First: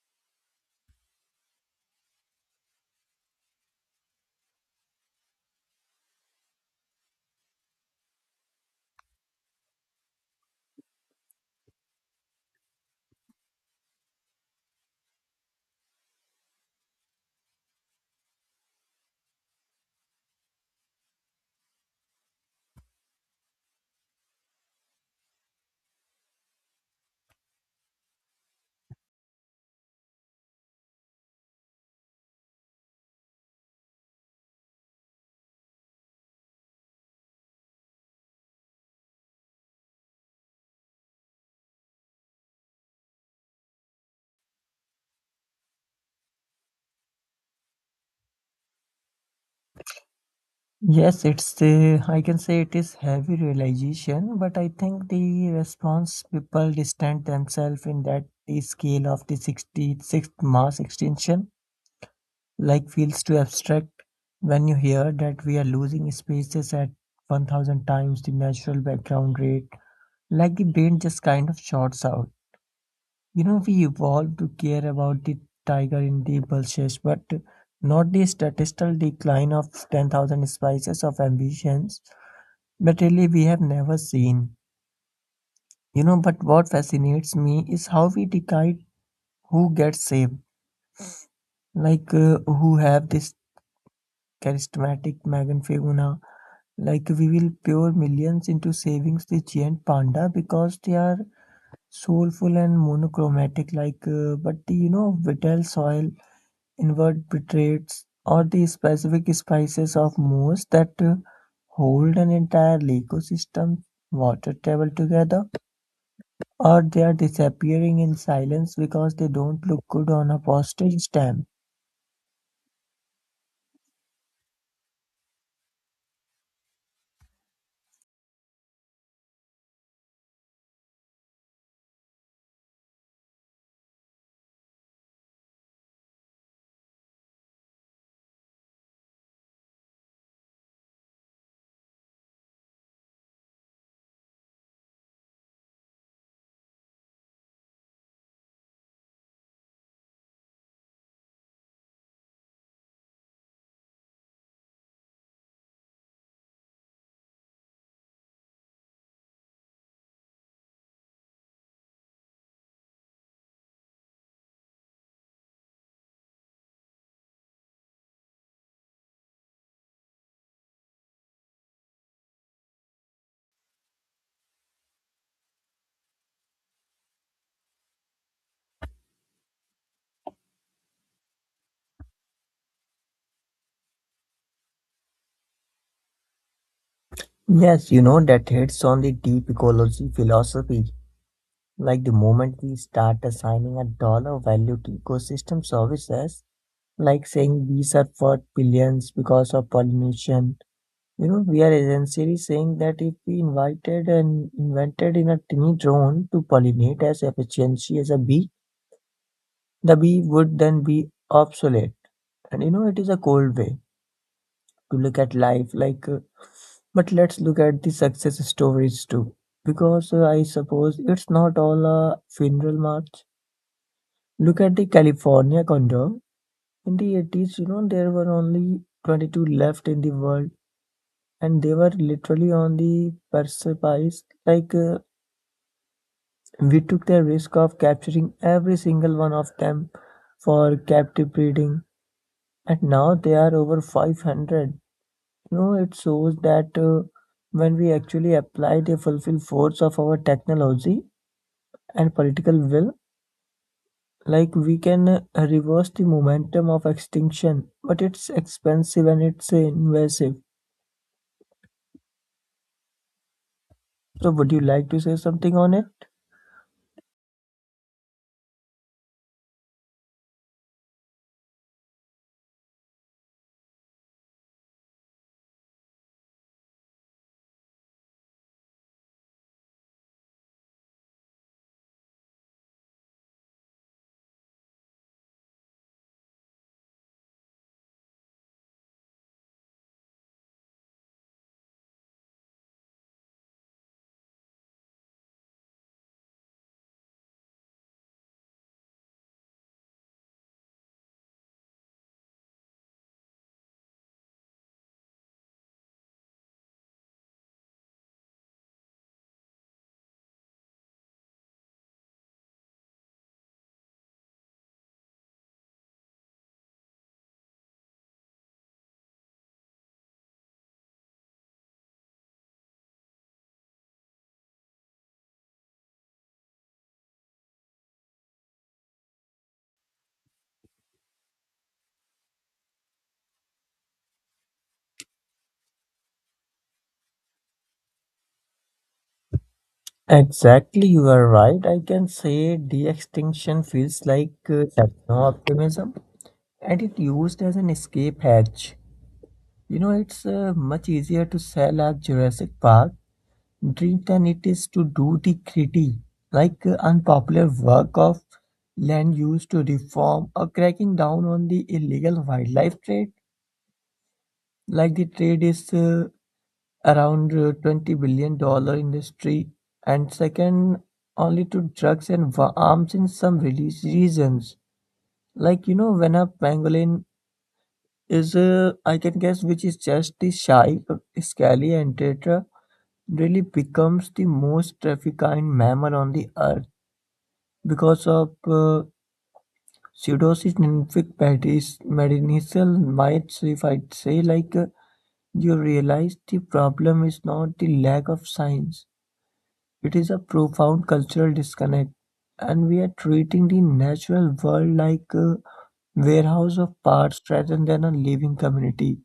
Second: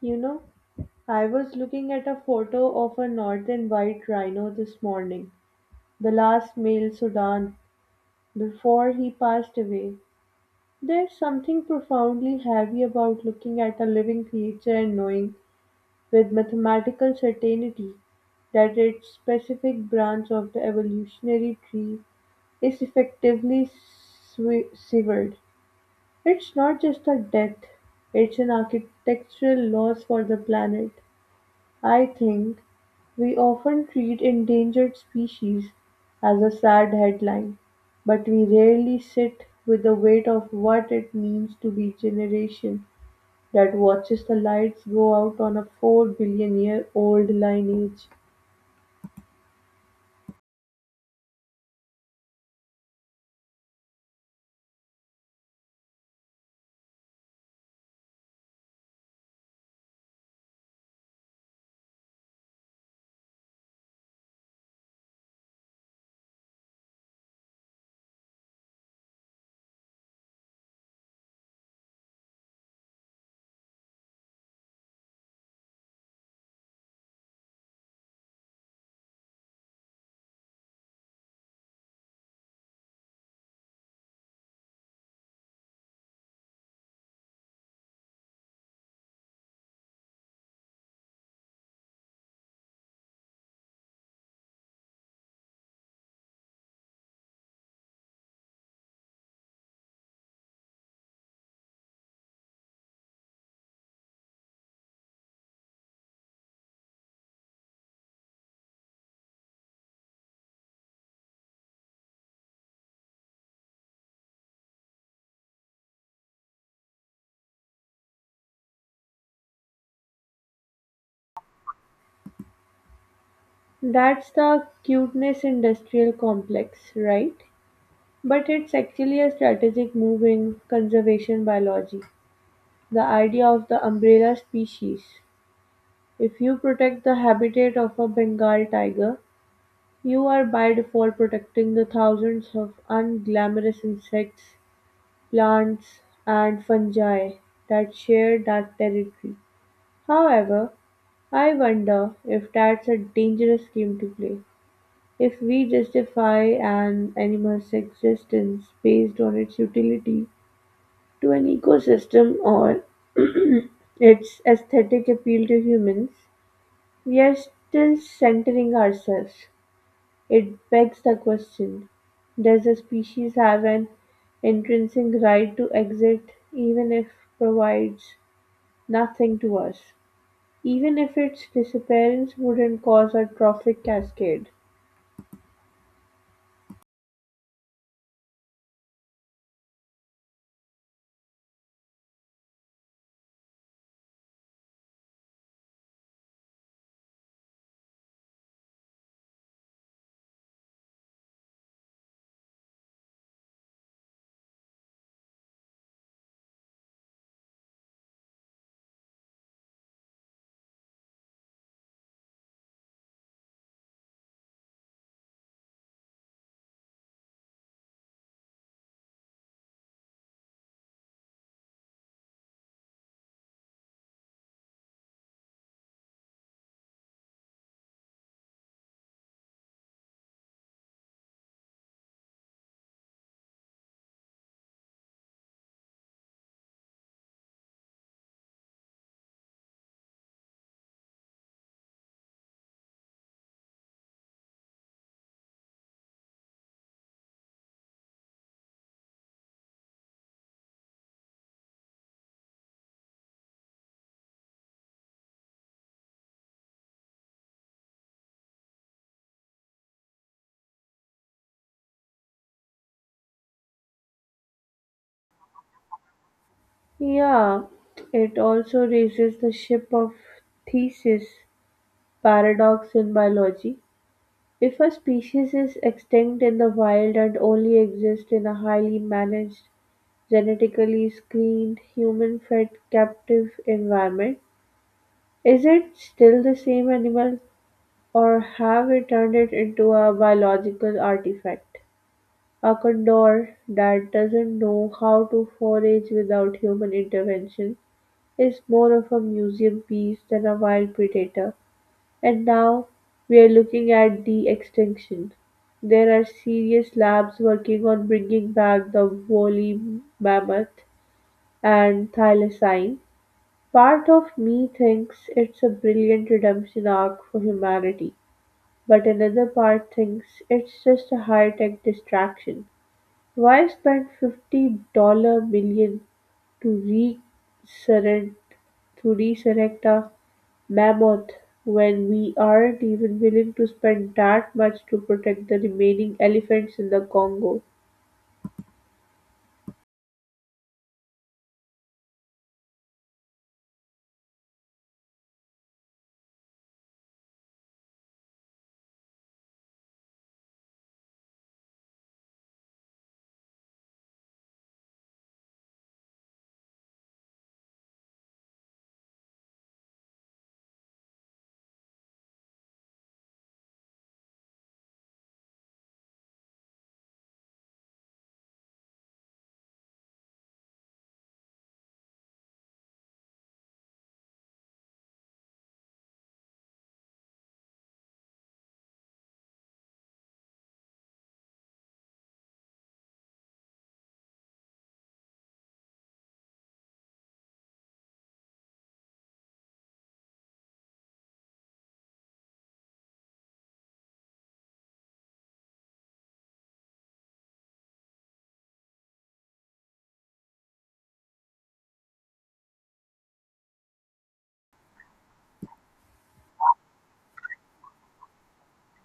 You know, I was looking at a photo of a northern white rhino this morning, the last male Sudan, before he passed away. There's something profoundly heavy about looking at a living creature and knowing with mathematical certainty that its specific branch of the evolutionary tree is effectively severed. It's not just a death, it's an architectural loss for the planet. I think we often treat endangered species as a sad headline, but we rarely sit with the weight of what it means to be a generation that watches the lights go out on a 4 billion year old lineage. Yes, it's I can say it is heavy realization, but I think the response people distant themselves in that the scale of the 66th mass extinction like feels too abstract when you hear that we are losing spaces at 1000 times the natural background rate, like the brain just kind of shorts out. You know, we evolved to care about the tiger in the bushes, but not the statistical decline of 10,000 species of ambitions but really, we have never seen. You know, but what fascinates me is how we decide who gets saved. Like, who have this charismatic Megan Faguna. Like, we will pour millions into savings the giant panda because they are soulful and monochromatic. Like, but the vital soil, invertebrates, or the specific spices of moss that hold an entire ecosystem water table together. Or they're disappearing in silence because they don't look good on a postage stamp. That's the cuteness industrial complex, right? But it's actually a strategic move in conservation biology. The idea of the umbrella species. If you protect the habitat of a Bengal tiger, you are by default protecting the thousands of unglamorous insects, plants, and fungi that share that territory. However, I wonder if that's a dangerous game to play. If we justify an animal's existence based on its utility to an ecosystem or its aesthetic appeal to humans, we are still centering ourselves. It begs the question: does a species have an intrinsic right to exist even if provides nothing to us? Even if its disappearance wouldn't cause a trophic cascade? Yes, you know, that hits on the deep ecology philosophy. Like the moment we start assigning a dollar value to ecosystem services, like saying these are worth billions because of pollination, you know, we are essentially saying that if we invited and invented in a tiny drone to pollinate as efficiently as a bee, the bee would then be obsolete. And you know, it is a cold way to look at life, like but let's look at the success stories too, because I suppose it's not all a funeral march. Look at the california condom in the 80s. You know, there were only 22 left in the world, and they were literally on the precipice, like we took the risk of capturing every single one of them for captive breeding, and now they are over 500. You know, it shows that when we actually apply the fulfill force of our technology and political will, like we can reverse the momentum of extinction, but it's expensive and it's invasive. So, would you like to say something on it? Yeah, it also raises the ship of thesis paradox in biology. If a species is extinct in the wild and only exists in a highly managed, genetically screened, human fed captive environment, is it still the same animal, or have we turned it into a biological artifact? A condor that doesn't know how to forage without human intervention is more of a museum piece than a wild predator. And now we are looking at de extinction. There are serious labs working on bringing back the woolly mammoth and thylacine. Part of me thinks it's a brilliant redemption arc for humanity, but another part thinks it's just a high-tech distraction. Why spend $50 million to resurrect to resurrect a mammoth when we aren't even willing to spend that much to protect the remaining elephants in the Congo? Exactly, you are right. I can say de extinction feels like techno optimism and it used as an escape hatch. You know, it's much easier to sell a Jurassic Park Dreamt, and it is to do the gritty, like unpopular work of land use to reform or cracking down on the illegal wildlife trade. Like the trade is around $20 billion industry and second only to drugs and arms in some release regions. Like, you know, when a pangolin is I can guess which is just the shy scaly and tetra, really becomes the most trafficked mammal on the earth. Because of pseudosis lymphic medicinal myths, if I would say, like you realize the problem is not the lack of science, it is a profound cultural disconnect. And we are treating the natural world like a warehouse of parts rather than a living community.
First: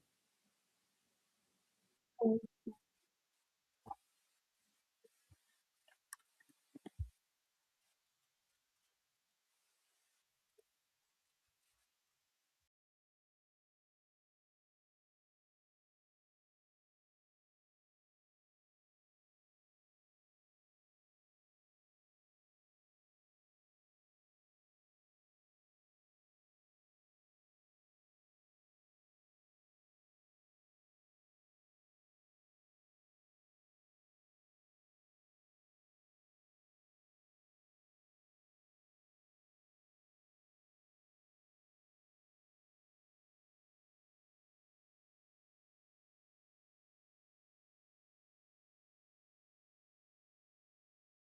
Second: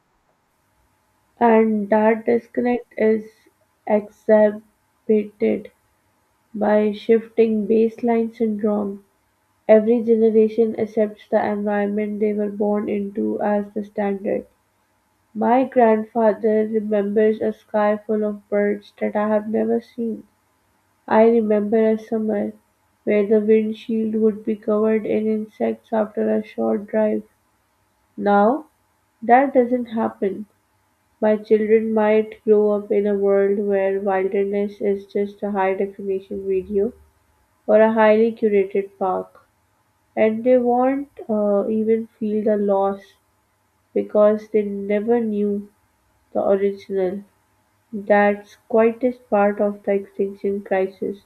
And that disconnect is exacerbated by shifting baseline syndrome. Every generation accepts the environment they were born into as the standard. My grandfather remembers a sky full of birds that I have never seen. I remember a summer where the windshield would be covered in insects after a short drive. Now, that doesn't happen. My children might grow up in a world where wilderness is just a high definition video or a highly curated park. And they won't even feel the loss because they never knew the original. That's quietest part of the extinction crisis,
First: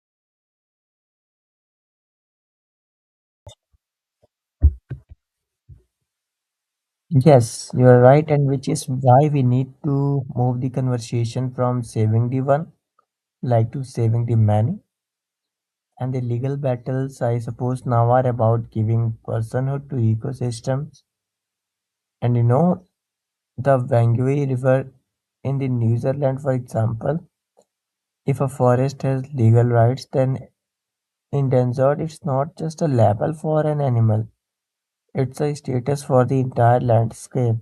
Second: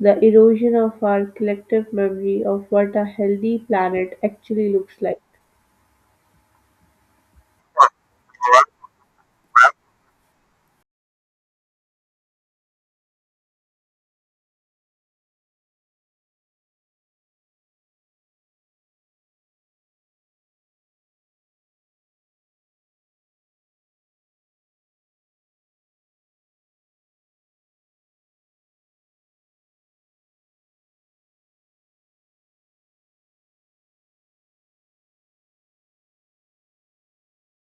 the erosion of our collective memory of what a healthy planet actually looks like. Yes, you are right, and which is why we need to move the conversation from saving the one, like to saving the many. And the legal battles, I suppose, now are about giving personhood to ecosystems. And you know, the Wangui River in the New Zealand, for example, if a forest has legal rights, then endangered it's not just a label for an animal, it's a status for the entire landscape.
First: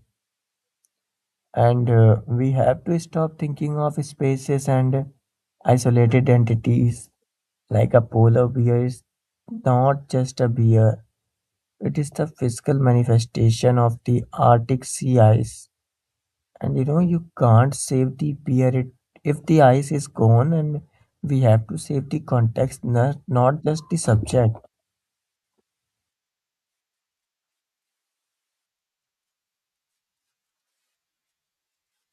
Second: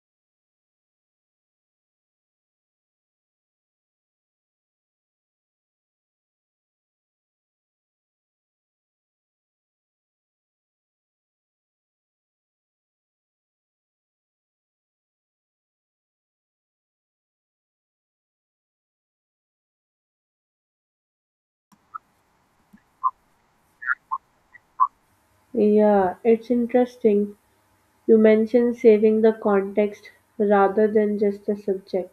And we have to stop thinking of species and isolated entities. Like a polar bear is not just a bear. It is the physical manifestation of the Arctic sea ice. And you know, you can't save the beer it, if the ice is gone, and we have to save the context, not just the subject. Yeah, it's interesting. You mentioned saving the context rather than just the subject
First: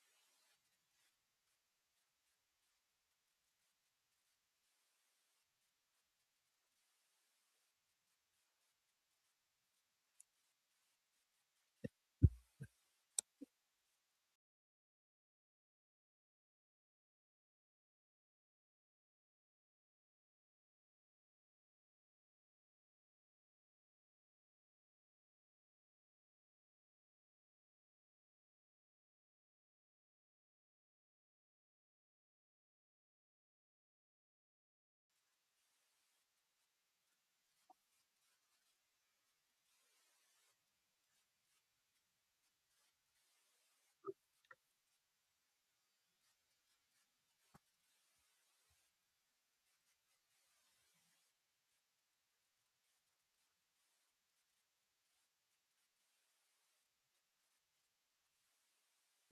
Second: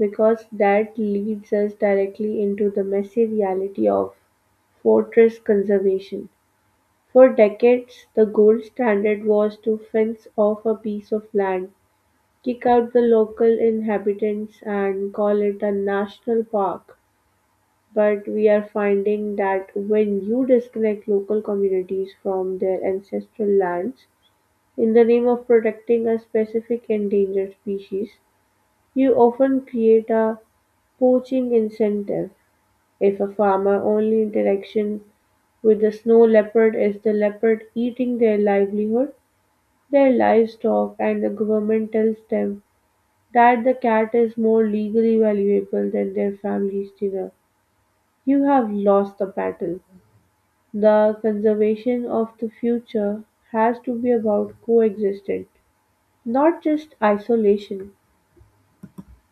because that leads us directly into the messy reality of fortress conservation. For decades, the gold standard was to fence off a piece of land, kick out the local inhabitants and call it a national park. But we are finding that when you disconnect local communities from their ancestral lands in the name of protecting a specific endangered species, you often create a poaching incentive. If a farmer only interaction with the snow leopard is the leopard eating their livelihood, their livestock and the government tells them that the cat is more legally valuable than their family's dinner. You have lost the battle. The conservation of the future has to be about coexistence, not just isolation.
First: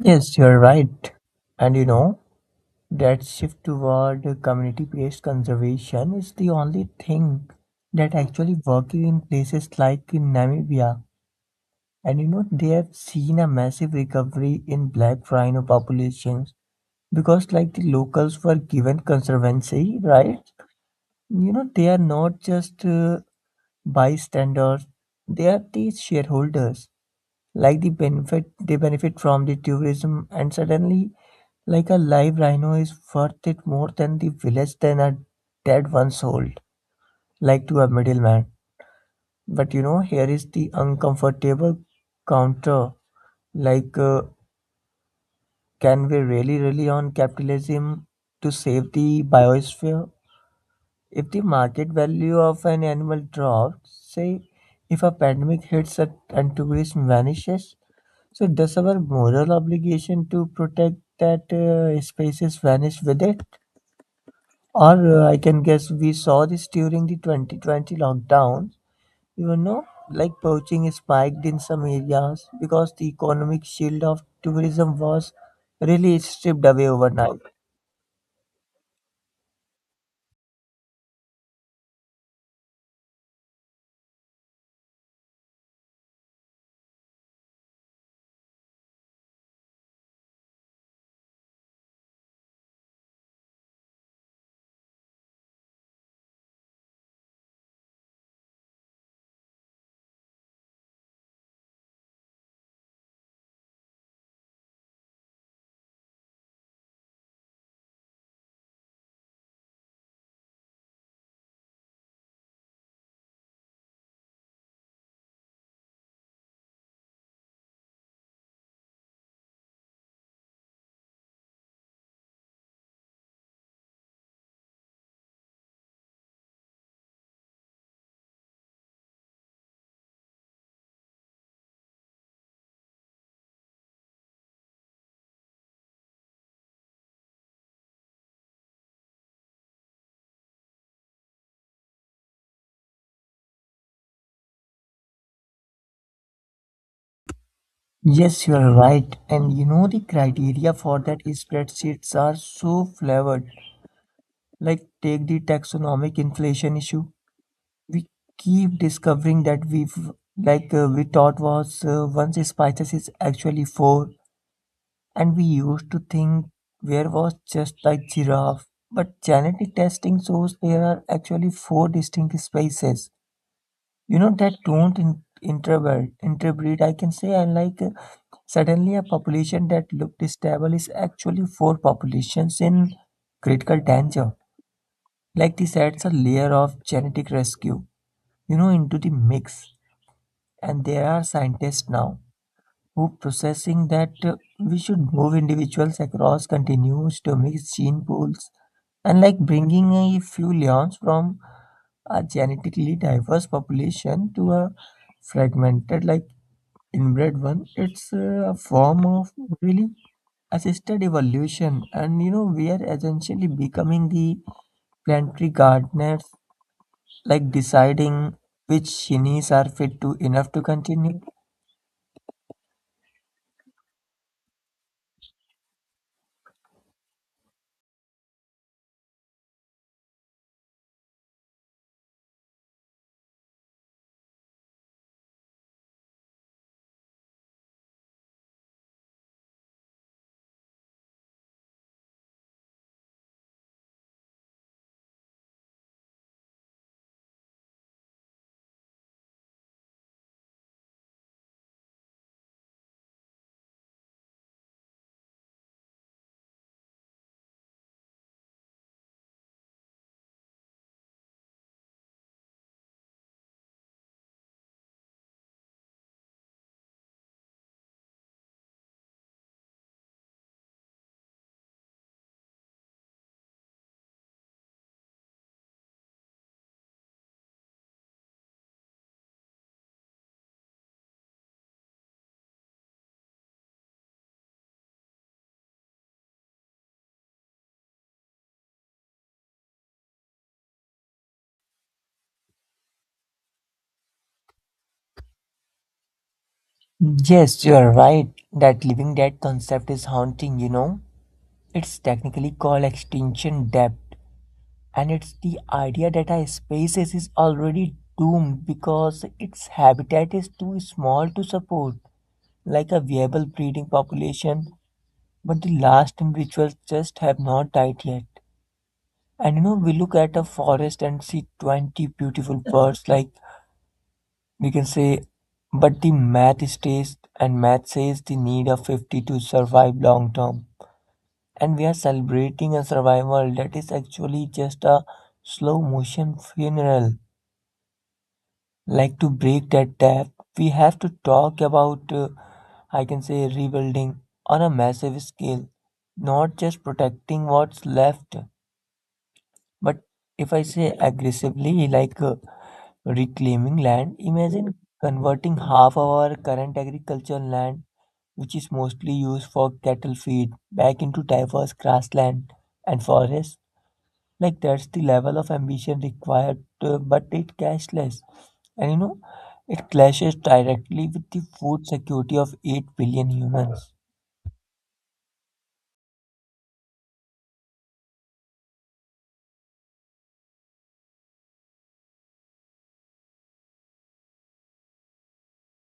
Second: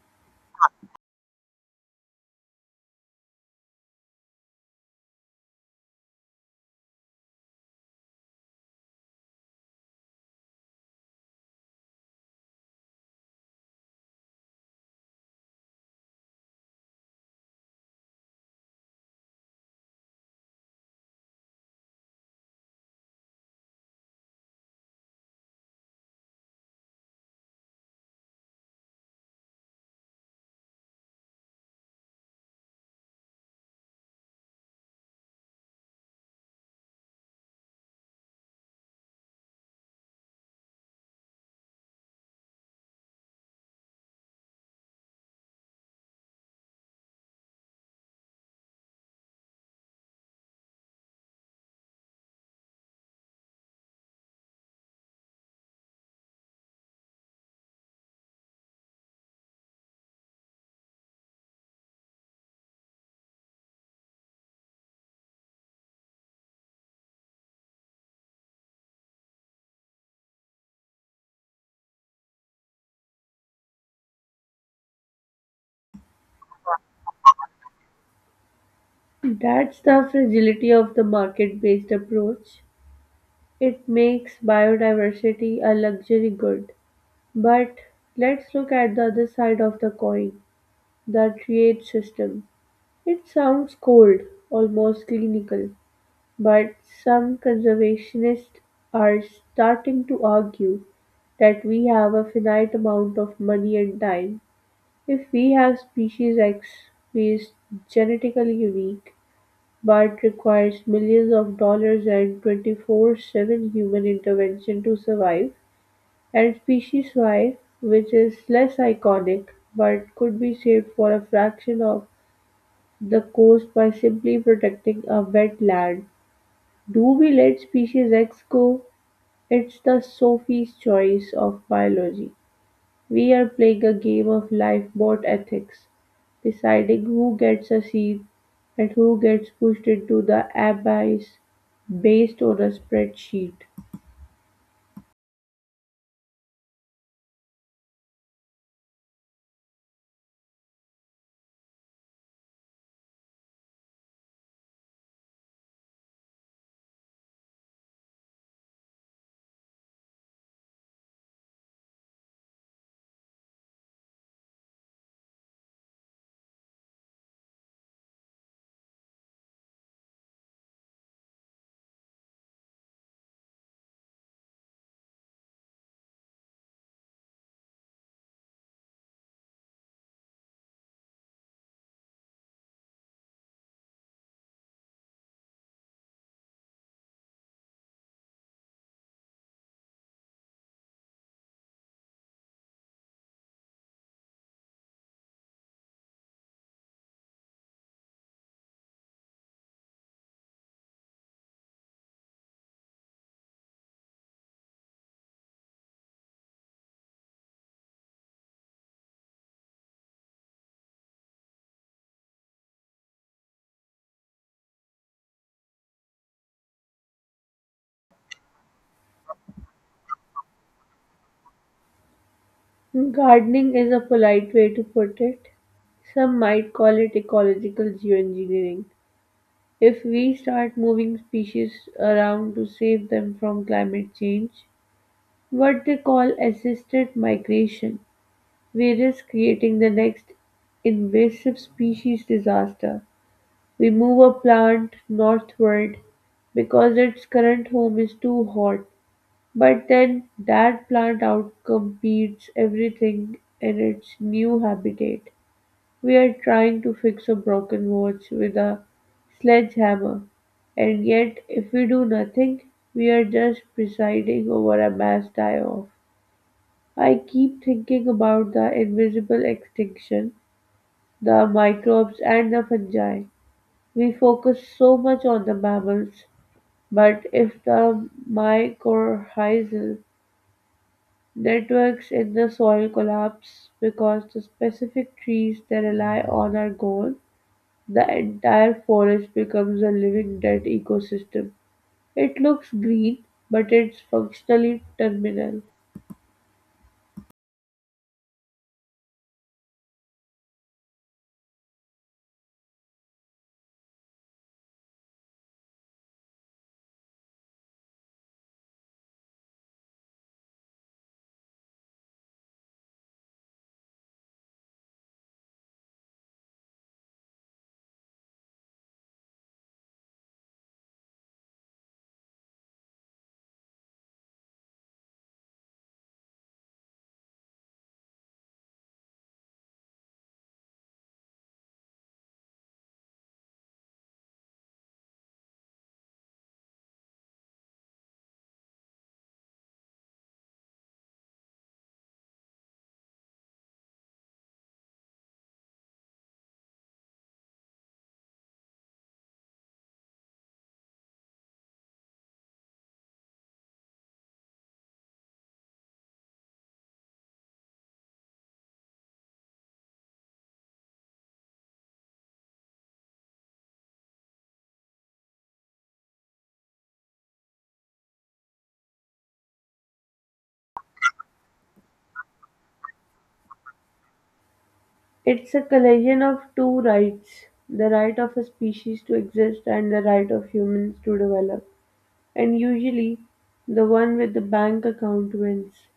Yes, you're right. And you know, that shift toward community based conservation is the only thing that actually working in places like in Namibia. And you know, they have seen a massive recovery in black rhino populations, because like the locals were given conservancy rights. You know, they are not just bystanders, they are the shareholders. Like they benefit from the tourism, and suddenly like a live rhino is worth it more than the village than a dead one sold like to a middleman. But you know, here is the uncomfortable counter, like can we really rely on capitalism to save the biosphere? If the market value of an animal drops, say if a pandemic hits and tourism vanishes, so does our moral obligation to protect that species vanish with it? Or I can guess we saw this during the 2020 lockdown. You know, like poaching spiked in some areas because the economic shield of tourism was really stripped away overnight. That's the fragility of the market based approach. It makes biodiversity a luxury good. But let's look at the other side of the coin, the trade system. It sounds cold, almost clinical, but some conservationists are starting to argue that we have a finite amount of money and time. If we have species X who is genetically unique but requires millions of dollars and 24/7 human intervention to survive, and species Y, which is less iconic but could be saved for a fraction of the coast by simply protecting a wetland. Do we let species X go? It's the Sophie's choice of biology. We are playing a game of lifeboat ethics, deciding who gets a seat and who gets pushed into the abyss based on a spreadsheet. Yes, you are right. And you know, the criteria for that is spreadsheets are so flavored. Like, take the taxonomic inflation issue. We keep discovering that we've, like, we thought was once spices is actually four. And we used to think where was just like giraffe. But genetic testing shows there are actually four distinct species. You know, that don't in, interbred, interbreed. I can say I like suddenly a population that looked stable is actually four populations in critical danger. Like this adds a layer of genetic rescue, you know, into the mix. And there are scientists now who processing that we should move individuals across continues to mix gene pools, and like bringing a few leons from a genetically diverse population to a fragmented like inbred one. It's a form of really assisted evolution. And you know, we are essentially becoming the planetary gardeners, like deciding which genies are fit to enough to continue. Gardening is a polite way to put it. Some might call it ecological geoengineering. If we start moving species around to save them from climate change, what they call assisted migration, we risk creating the next invasive species disaster. We move a plant northward because its current home is too hot, but then that plant outcompetes everything in its new habitat. We're trying to fix a broken watch with a sledgehammer, and yet if we do nothing, we're just presiding over a mass die-off. I keep thinking about the invisible extinction, the microbes and the fungi. We focus so much on the mammals, but if the mycorrhizal networks in the soil collapse because the specific trees they rely on are gone, the entire forest becomes a living dead ecosystem. It looks green, but it's functionally terminal. Yes, you are right. That living dead concept is haunting, you know. It's technically called extinction depth, and it's the idea that a species is already doomed because its habitat is too small to support, like a viable breeding population, but the last individuals just have not died yet. And you know, we look at a forest and see 20 beautiful birds, like we can say, but the math states and math says the need of 50 to survive long term, and we are celebrating a survival that is actually just a slow motion funeral. Like, to break that tap, we have to talk about I can say rebuilding on a massive scale, not just protecting what's left, but if I say aggressively, like reclaiming land. Imagine converting half of our current agricultural land, which is mostly used for cattle feed, back into diverse grassland and forests. Like that's the level of ambition required, but it cashless. And you know, it clashes directly with the food security of 8 billion humans. It's a collision of two rights, the right of a species to exist and the right of humans to develop. And usually, the one with the bank account wins.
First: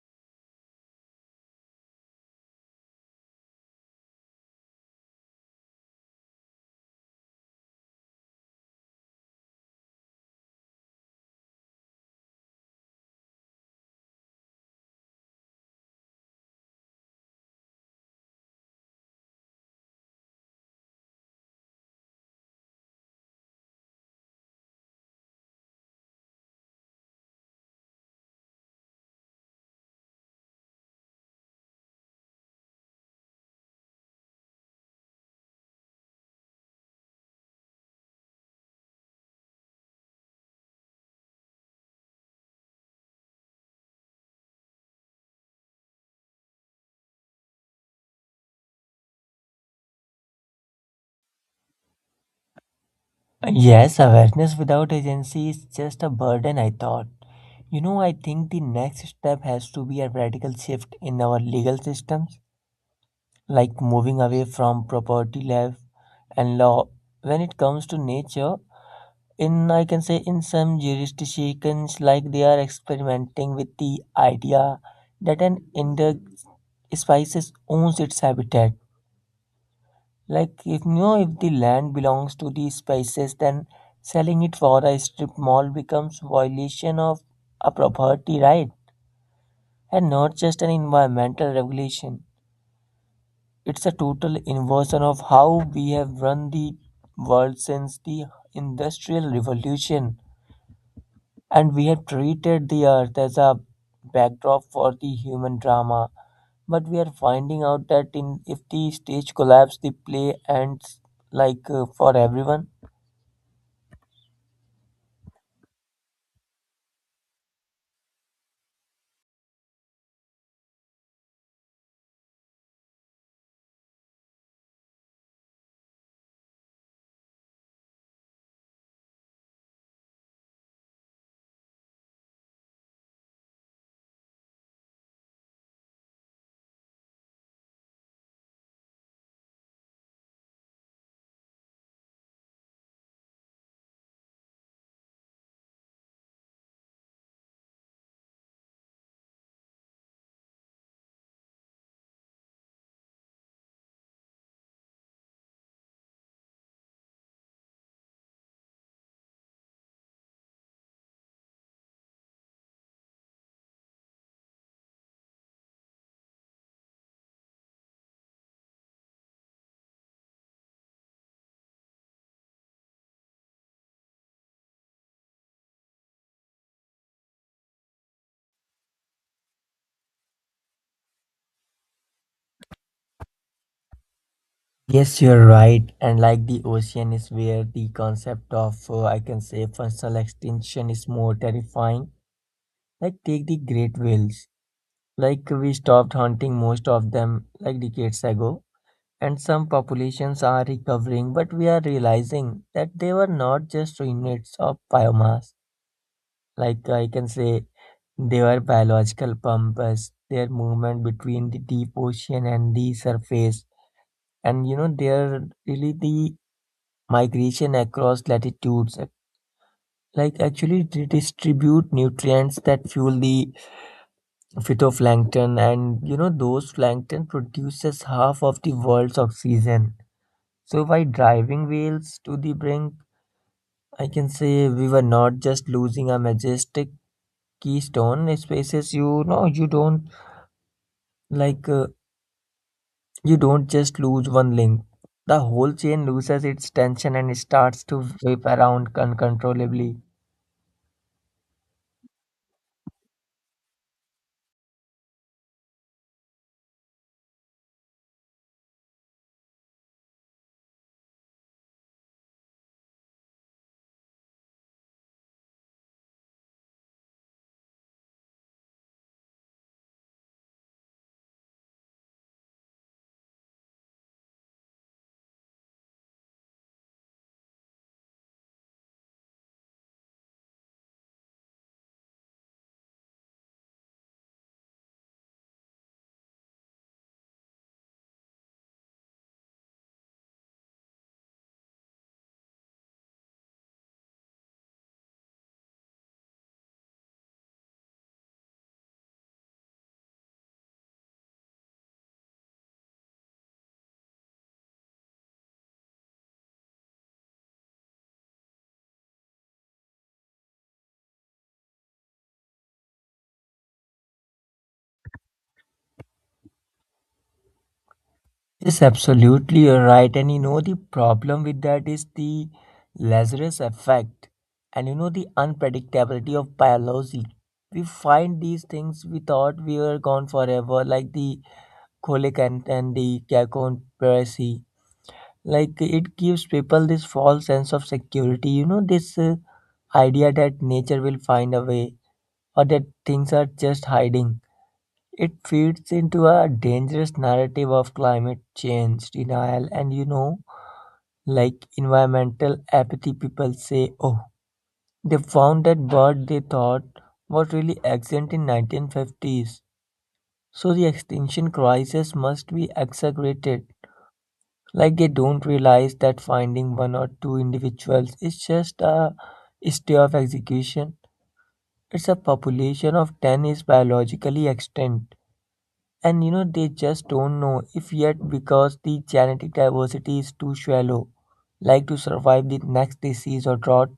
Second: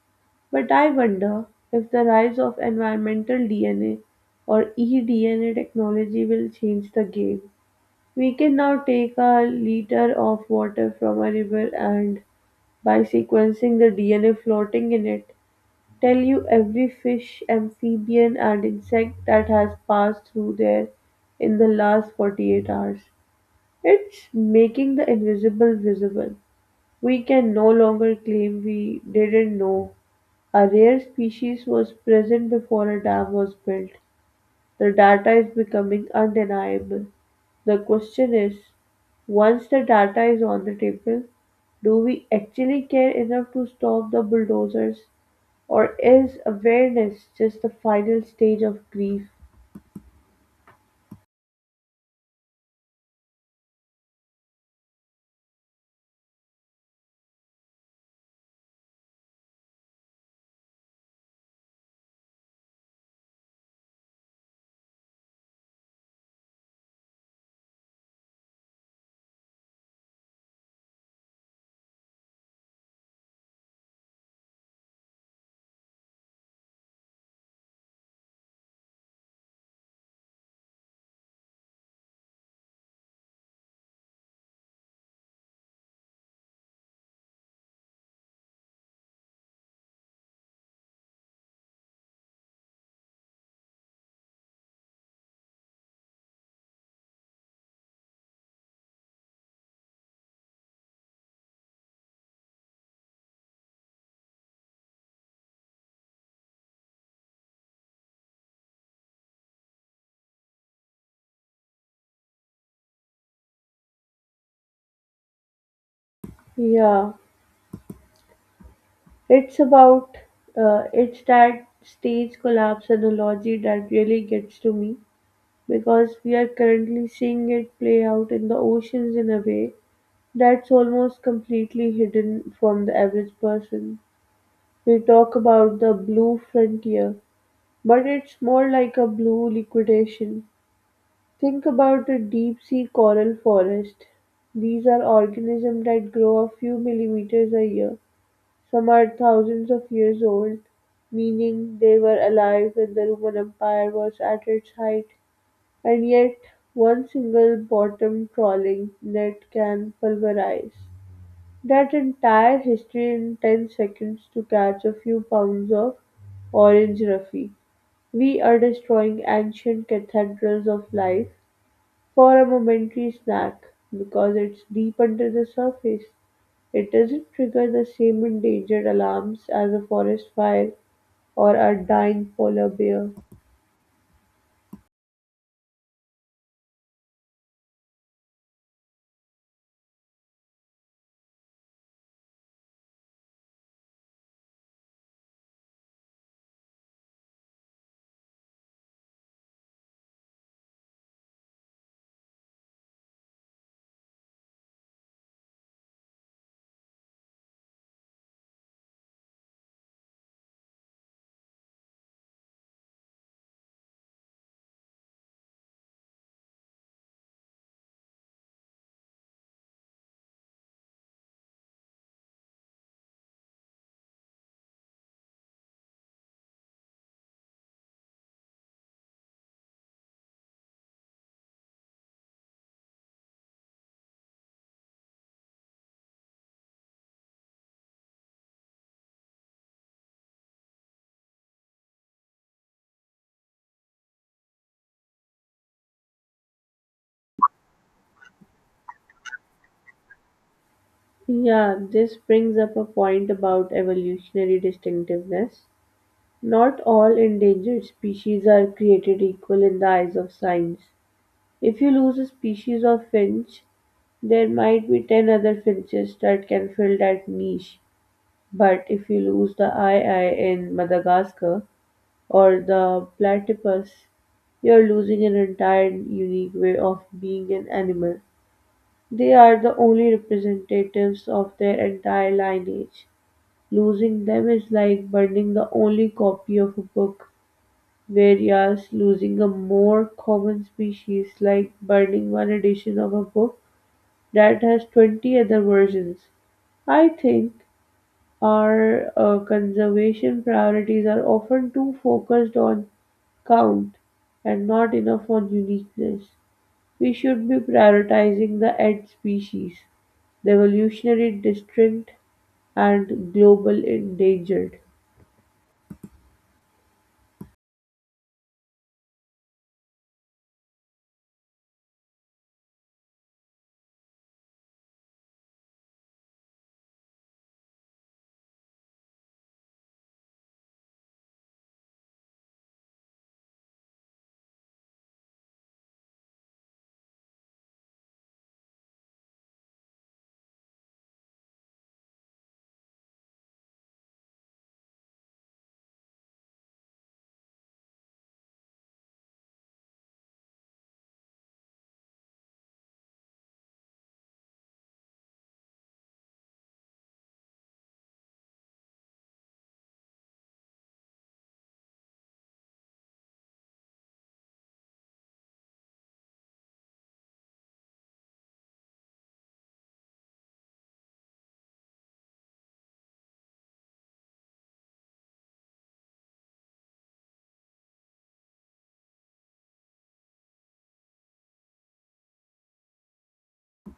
But I wonder if the rise of environmental DNA or eDNA technology will change the game. We can now take a liter of water from a river and, by sequencing the DNA floating in it, tell you every fish, amphibian, and insect that has passed through there in the last 48 hours. It's making the invisible visible. We can no longer claim we didn't know a rare species was present before a dam was built. The data is becoming undeniable. The question is, once the data is on the table, do we actually care enough to stop the bulldozers, or is awareness just the final stage of grief? Yes, awareness without agency is just a burden, I thought. You know, I think the next step has to be a radical shift in our legal systems, like moving away from property law and law. When it comes to nature, in I can say in some jurisdictions, like they are experimenting with the idea that an endemic species owns its habitat. Like if you know, if the land belongs to the species, then selling it for a strip mall becomes violation of a property right, and not just an environmental regulation. It's a total inversion of how we have run the world since the industrial revolution, and we have treated the earth as a backdrop for the human drama. But we are finding out that in if the stage collapses the play ends, like for everyone. Yeah, it's about it's that stage collapse analogy that really gets to me because we are currently seeing it play out in the oceans in a way that's almost completely hidden from the average person. We talk about the blue frontier, but it's more like a blue liquidation. Think about a deep sea coral forest. These are organisms that grow a few millimeters a year. Some are thousands of years old, meaning they were alive when the Roman Empire was at its height. And yet, one single bottom trawling net can pulverize that entire history in 10 seconds to catch a few pounds of orange Ruffy. We are destroying ancient cathedrals of life for a momentary snack because it's deep under the surface. It doesn't trigger the same endangered alarms as a forest fire or a dying polar bear. Yes, you're right, and like the ocean is where the concept of I can say functional extinction is more terrifying. Like, take the great whales. Like we stopped hunting most of them like decades ago, and some populations are recovering, but we are realizing that they were not just units of biomass. Like I can say, they were biological pumps. Their movement between the deep ocean and the surface, and you know, they are really the migration across latitudes. Like actually, they distribute nutrients that fuel the phytoplankton, and you know, those plankton produces half of the world's oxygen. So, by driving wheels to the brink, I can say we were not just losing a majestic keystone spaces. You know, you don't, like you don't just lose one link. The whole chain loses its tension and starts to whip around uncontrollably. Yeah, this brings up a point about evolutionary distinctiveness. Not all endangered species are created equal in the eyes of science. If you lose a species of finch, there might be 10 other finches that can fill that niche. But if you lose the eye eye in Madagascar or the platypus, you're losing an entire unique way of being an animal. They are the only representatives of their entire lineage. Losing them is like burning the only copy of a book, whereas losing a more common species like burning one edition of a book that has 20 other versions. I think our conservation priorities are often too focused on count and not enough on uniqueness. We should be prioritizing the ed species, the evolutionary distinct, and global endangered. Yes, absolutely, you're right. And you know, the problem with that is the Lazarus effect, and you know, the unpredictability of biology. We find these things we thought we were gone forever, like the colic and the conspiracy. Like it gives people this false sense of security. You know, this idea that nature will find a way or that things are just hiding. It feeds into a dangerous narrative of climate change denial and, you know, like environmental apathy. People say, oh, they found that bird they thought was really extinct in 1950s. So the extinction crisis must be exaggerated. Like they don't realize that finding one or two individuals is just a state of execution. It's a population of 10 is biologically extinct. And they just don't know if yet because the genetic diversity is too shallow, like to survive the next disease or drought.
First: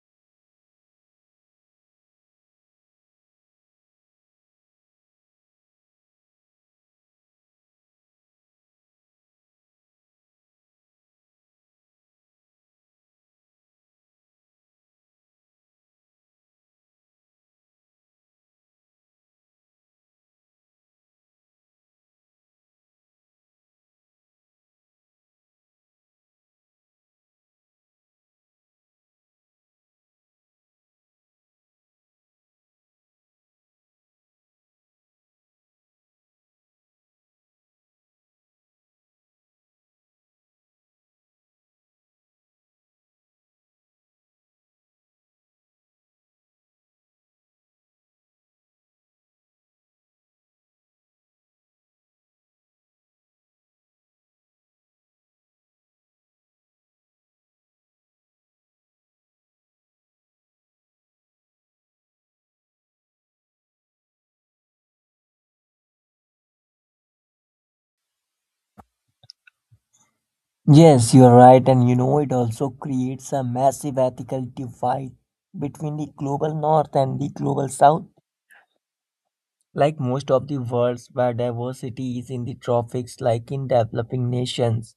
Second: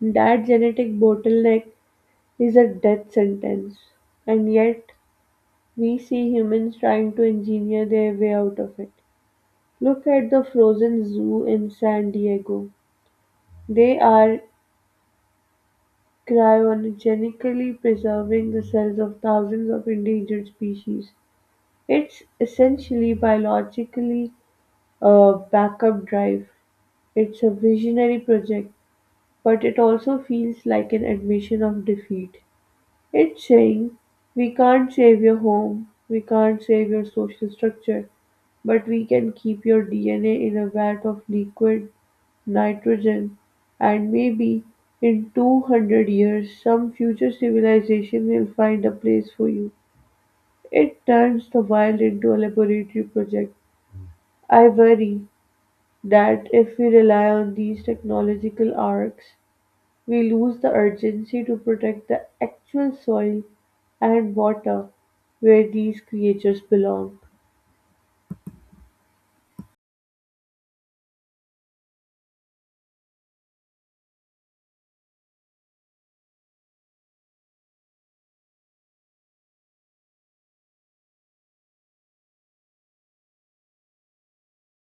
That genetic bottleneck is a death sentence, and yet we see humans trying to engineer their way out of it. Look at the Frozen Zoo in San Diego. They are cryogenically preserving the cells of thousands of endangered species. It's essentially biologically a backup drive. It's a visionary project, but it also feels like an admission of defeat. It's saying, we can't save your home, we can't save your social structure, but we can keep your DNA in a vat of liquid nitrogen, and maybe in 200 years some future civilization will find a place for you. It turns the wild into a laboratory project. I worry that if we rely on these technological arcs, we lose the urgency to protect the actual soil and water where these creatures belong. Yes, you're right, and it also creates a massive ethical divide between the global north and the global south. Like most of the world's biodiversity is in the tropics, like in developing nations,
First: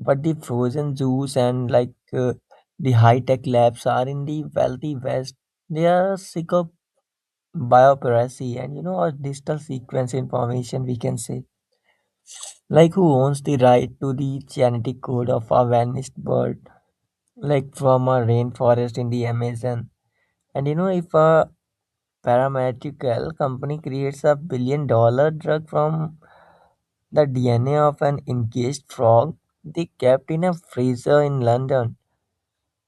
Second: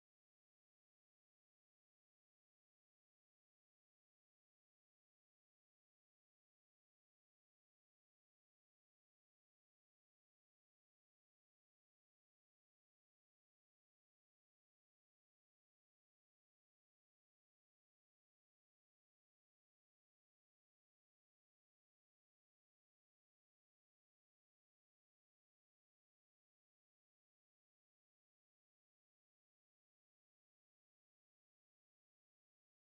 but the frozen zoos and like the high-tech labs are in the wealthy West. They are sick of biopiracy and or digital sequence information, we can say. Like who owns the right to the genetic code of a vanished bird, like from a rainforest in the Amazon? And if a pharmaceutical company creates a billion-dollar drug from the DNA of an encased frog they kept in a freezer in London.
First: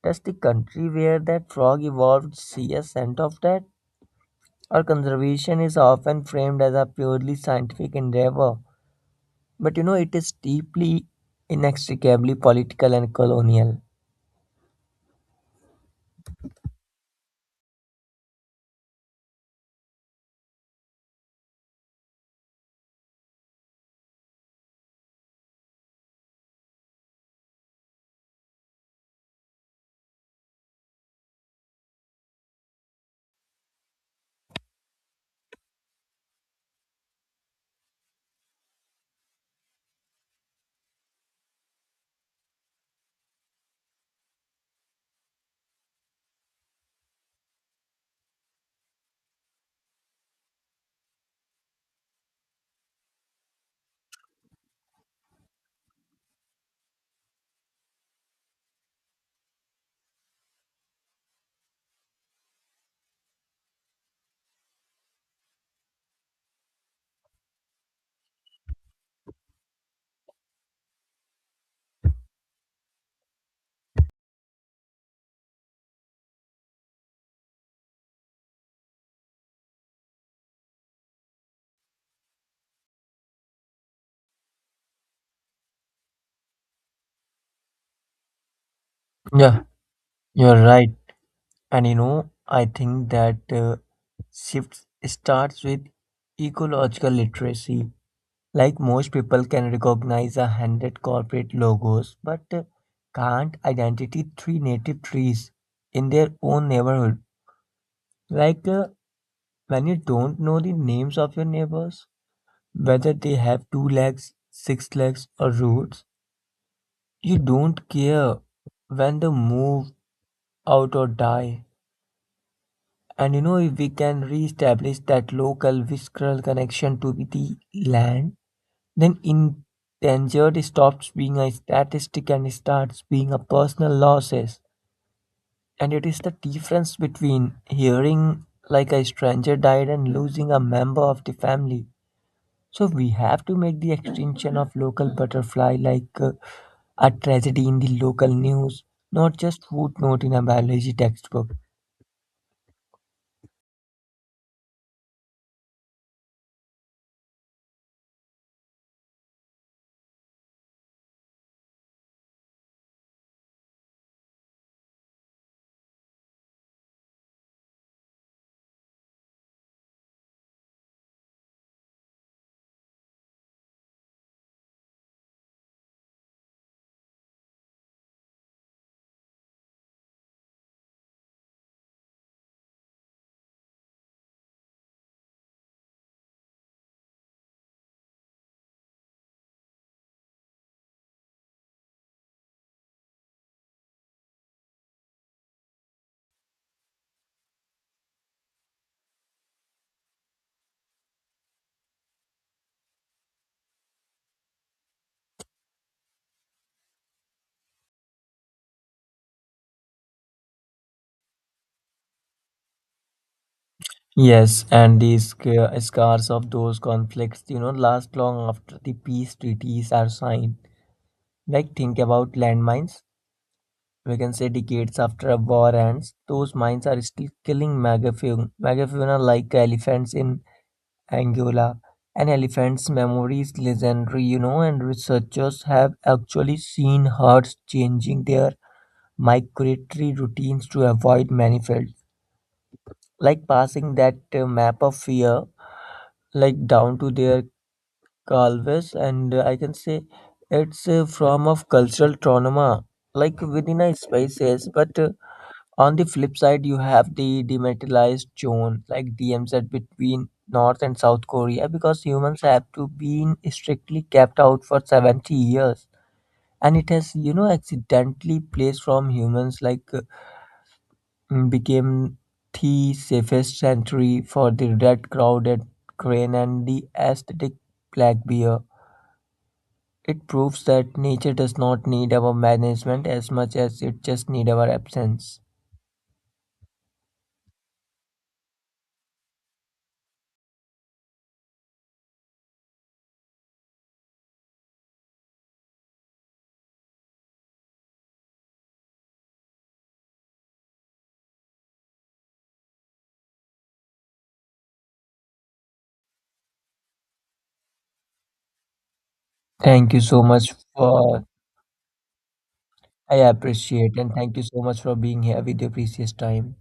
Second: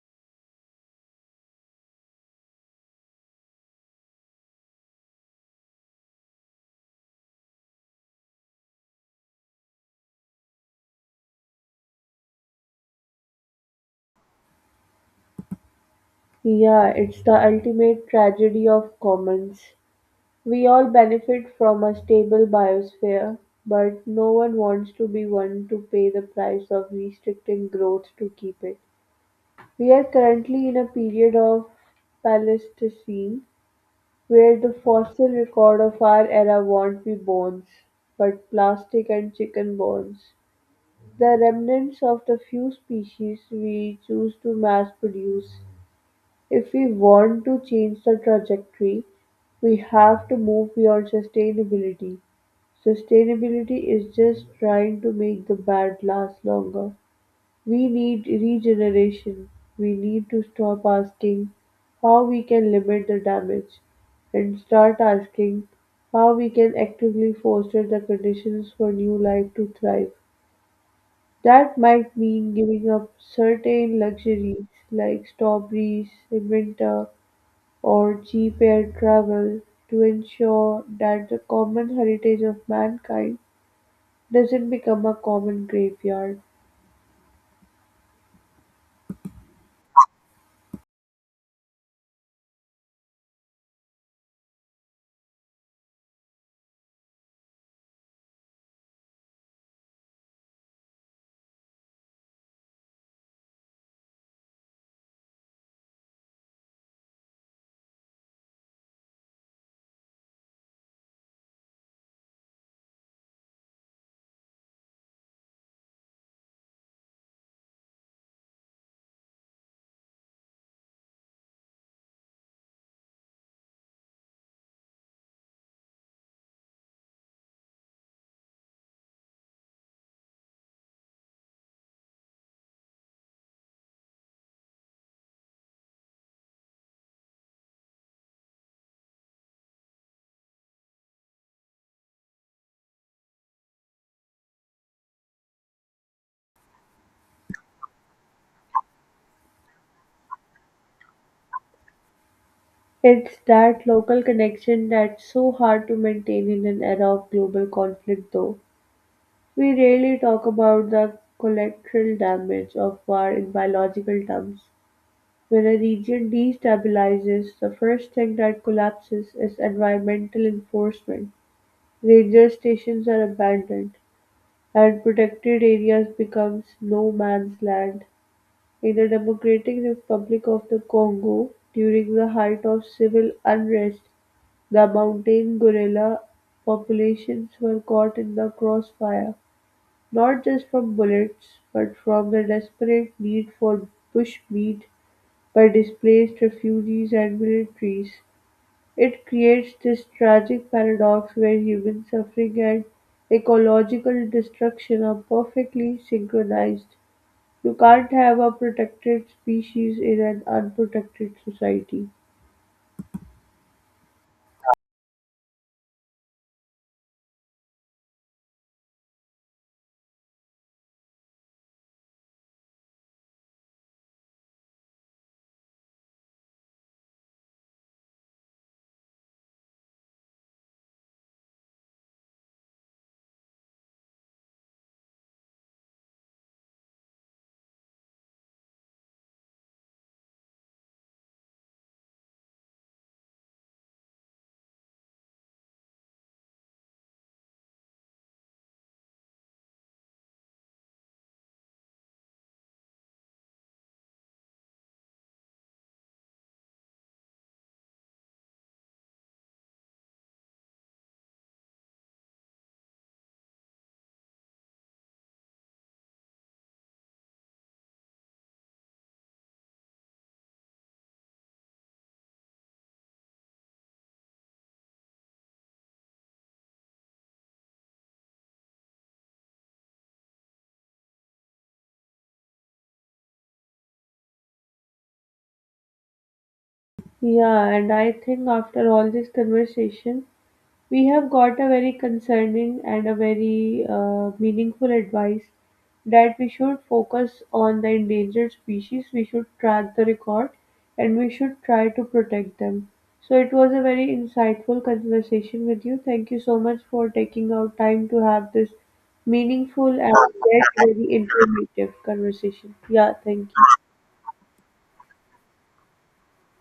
Does the country where that frog evolved see a scent of that? Our conservation is often framed as a purely scientific endeavor, but it is deeply, inextricably political and colonial. Yeah, it's the ultimate tragedy of commons. We all benefit from a stable biosphere, but no one wants to be one to pay the price of restricting growth to keep it. We are currently in a period of Pleistocene where the fossil record of our era won't be bones, but plastic and chicken bones. The remnants of the few species we choose to mass produce. If we want to change the trajectory, we have to move beyond sustainability. Sustainability is just trying to make the bad last longer. We need regeneration. We need to stop asking how we can limit the damage and start asking how we can actively foster the conditions for new life to thrive. That might mean giving up certain luxuries like strawberries in winter or cheap air travel to ensure that the common heritage of mankind doesn't become a common graveyard. Yeah, you're right. And I think that shift starts with ecological literacy. Like most people can recognize 100 corporate logos, but can't identify three native trees in their own neighborhood. Like when you don't know the names of your neighbors, whether they have two legs, six legs, or roots, you don't care when they move out or die. And if we can re-establish that local visceral connection to the land, then endangered stops being a statistic and starts being a personal losses. And it is the difference between hearing like a stranger died and losing a member of the family. So we have to make the extinction of local butterfly like a tragedy in the local news, not just footnote in a biology textbook. It's that local connection that's so hard to maintain in an era of global conflict, though. We rarely talk about the collateral damage of war in biological terms. When a region destabilizes, the first thing that collapses is environmental enforcement. Ranger stations are abandoned, and protected areas becomes no man's land. In the Democratic Republic of the Congo during the height of civil unrest, the mountain gorilla populations were caught in the crossfire, not just from bullets, but from the desperate need for bushmeat by displaced refugees and militaries. It creates this tragic paradox where human suffering and ecological destruction are perfectly synchronized. You can't have a protected species in an unprotected society. Yes, and the scars of those conflicts, last long after the peace treaties are signed. Like, think about landmines. We can say decades after a war ends, those mines are still killing megafauna. Megafauna like elephants in Angola. An elephant's memory is legendary, and researchers have actually seen herds changing their migratory routines to avoid manifolds, like passing that map of fear, like down to their calves, and I can say it's a form of cultural trauma, like within a species, but on the flip side, you have the demilitarized zone, like DMZ between North and South Korea, because humans have to been strictly kept out for 70 years. And it has, accidentally placed from humans, like became the safest sanctuary for the red crowded crane and the aesthetic black bear. It proves that nature does not need our management as much as it just need our absence. Yeah, and I think after all this conversation, we have got a very concerning and a very meaningful advice that we should focus on the endangered species, we should track the record, and we should try to protect them. So it was a very insightful conversation with you. Thank you so much for taking out time to have this meaningful Thank you and so much yet very for informative conversation. Yeah, I thank you. appreciate and thank you so much for being here with your precious time.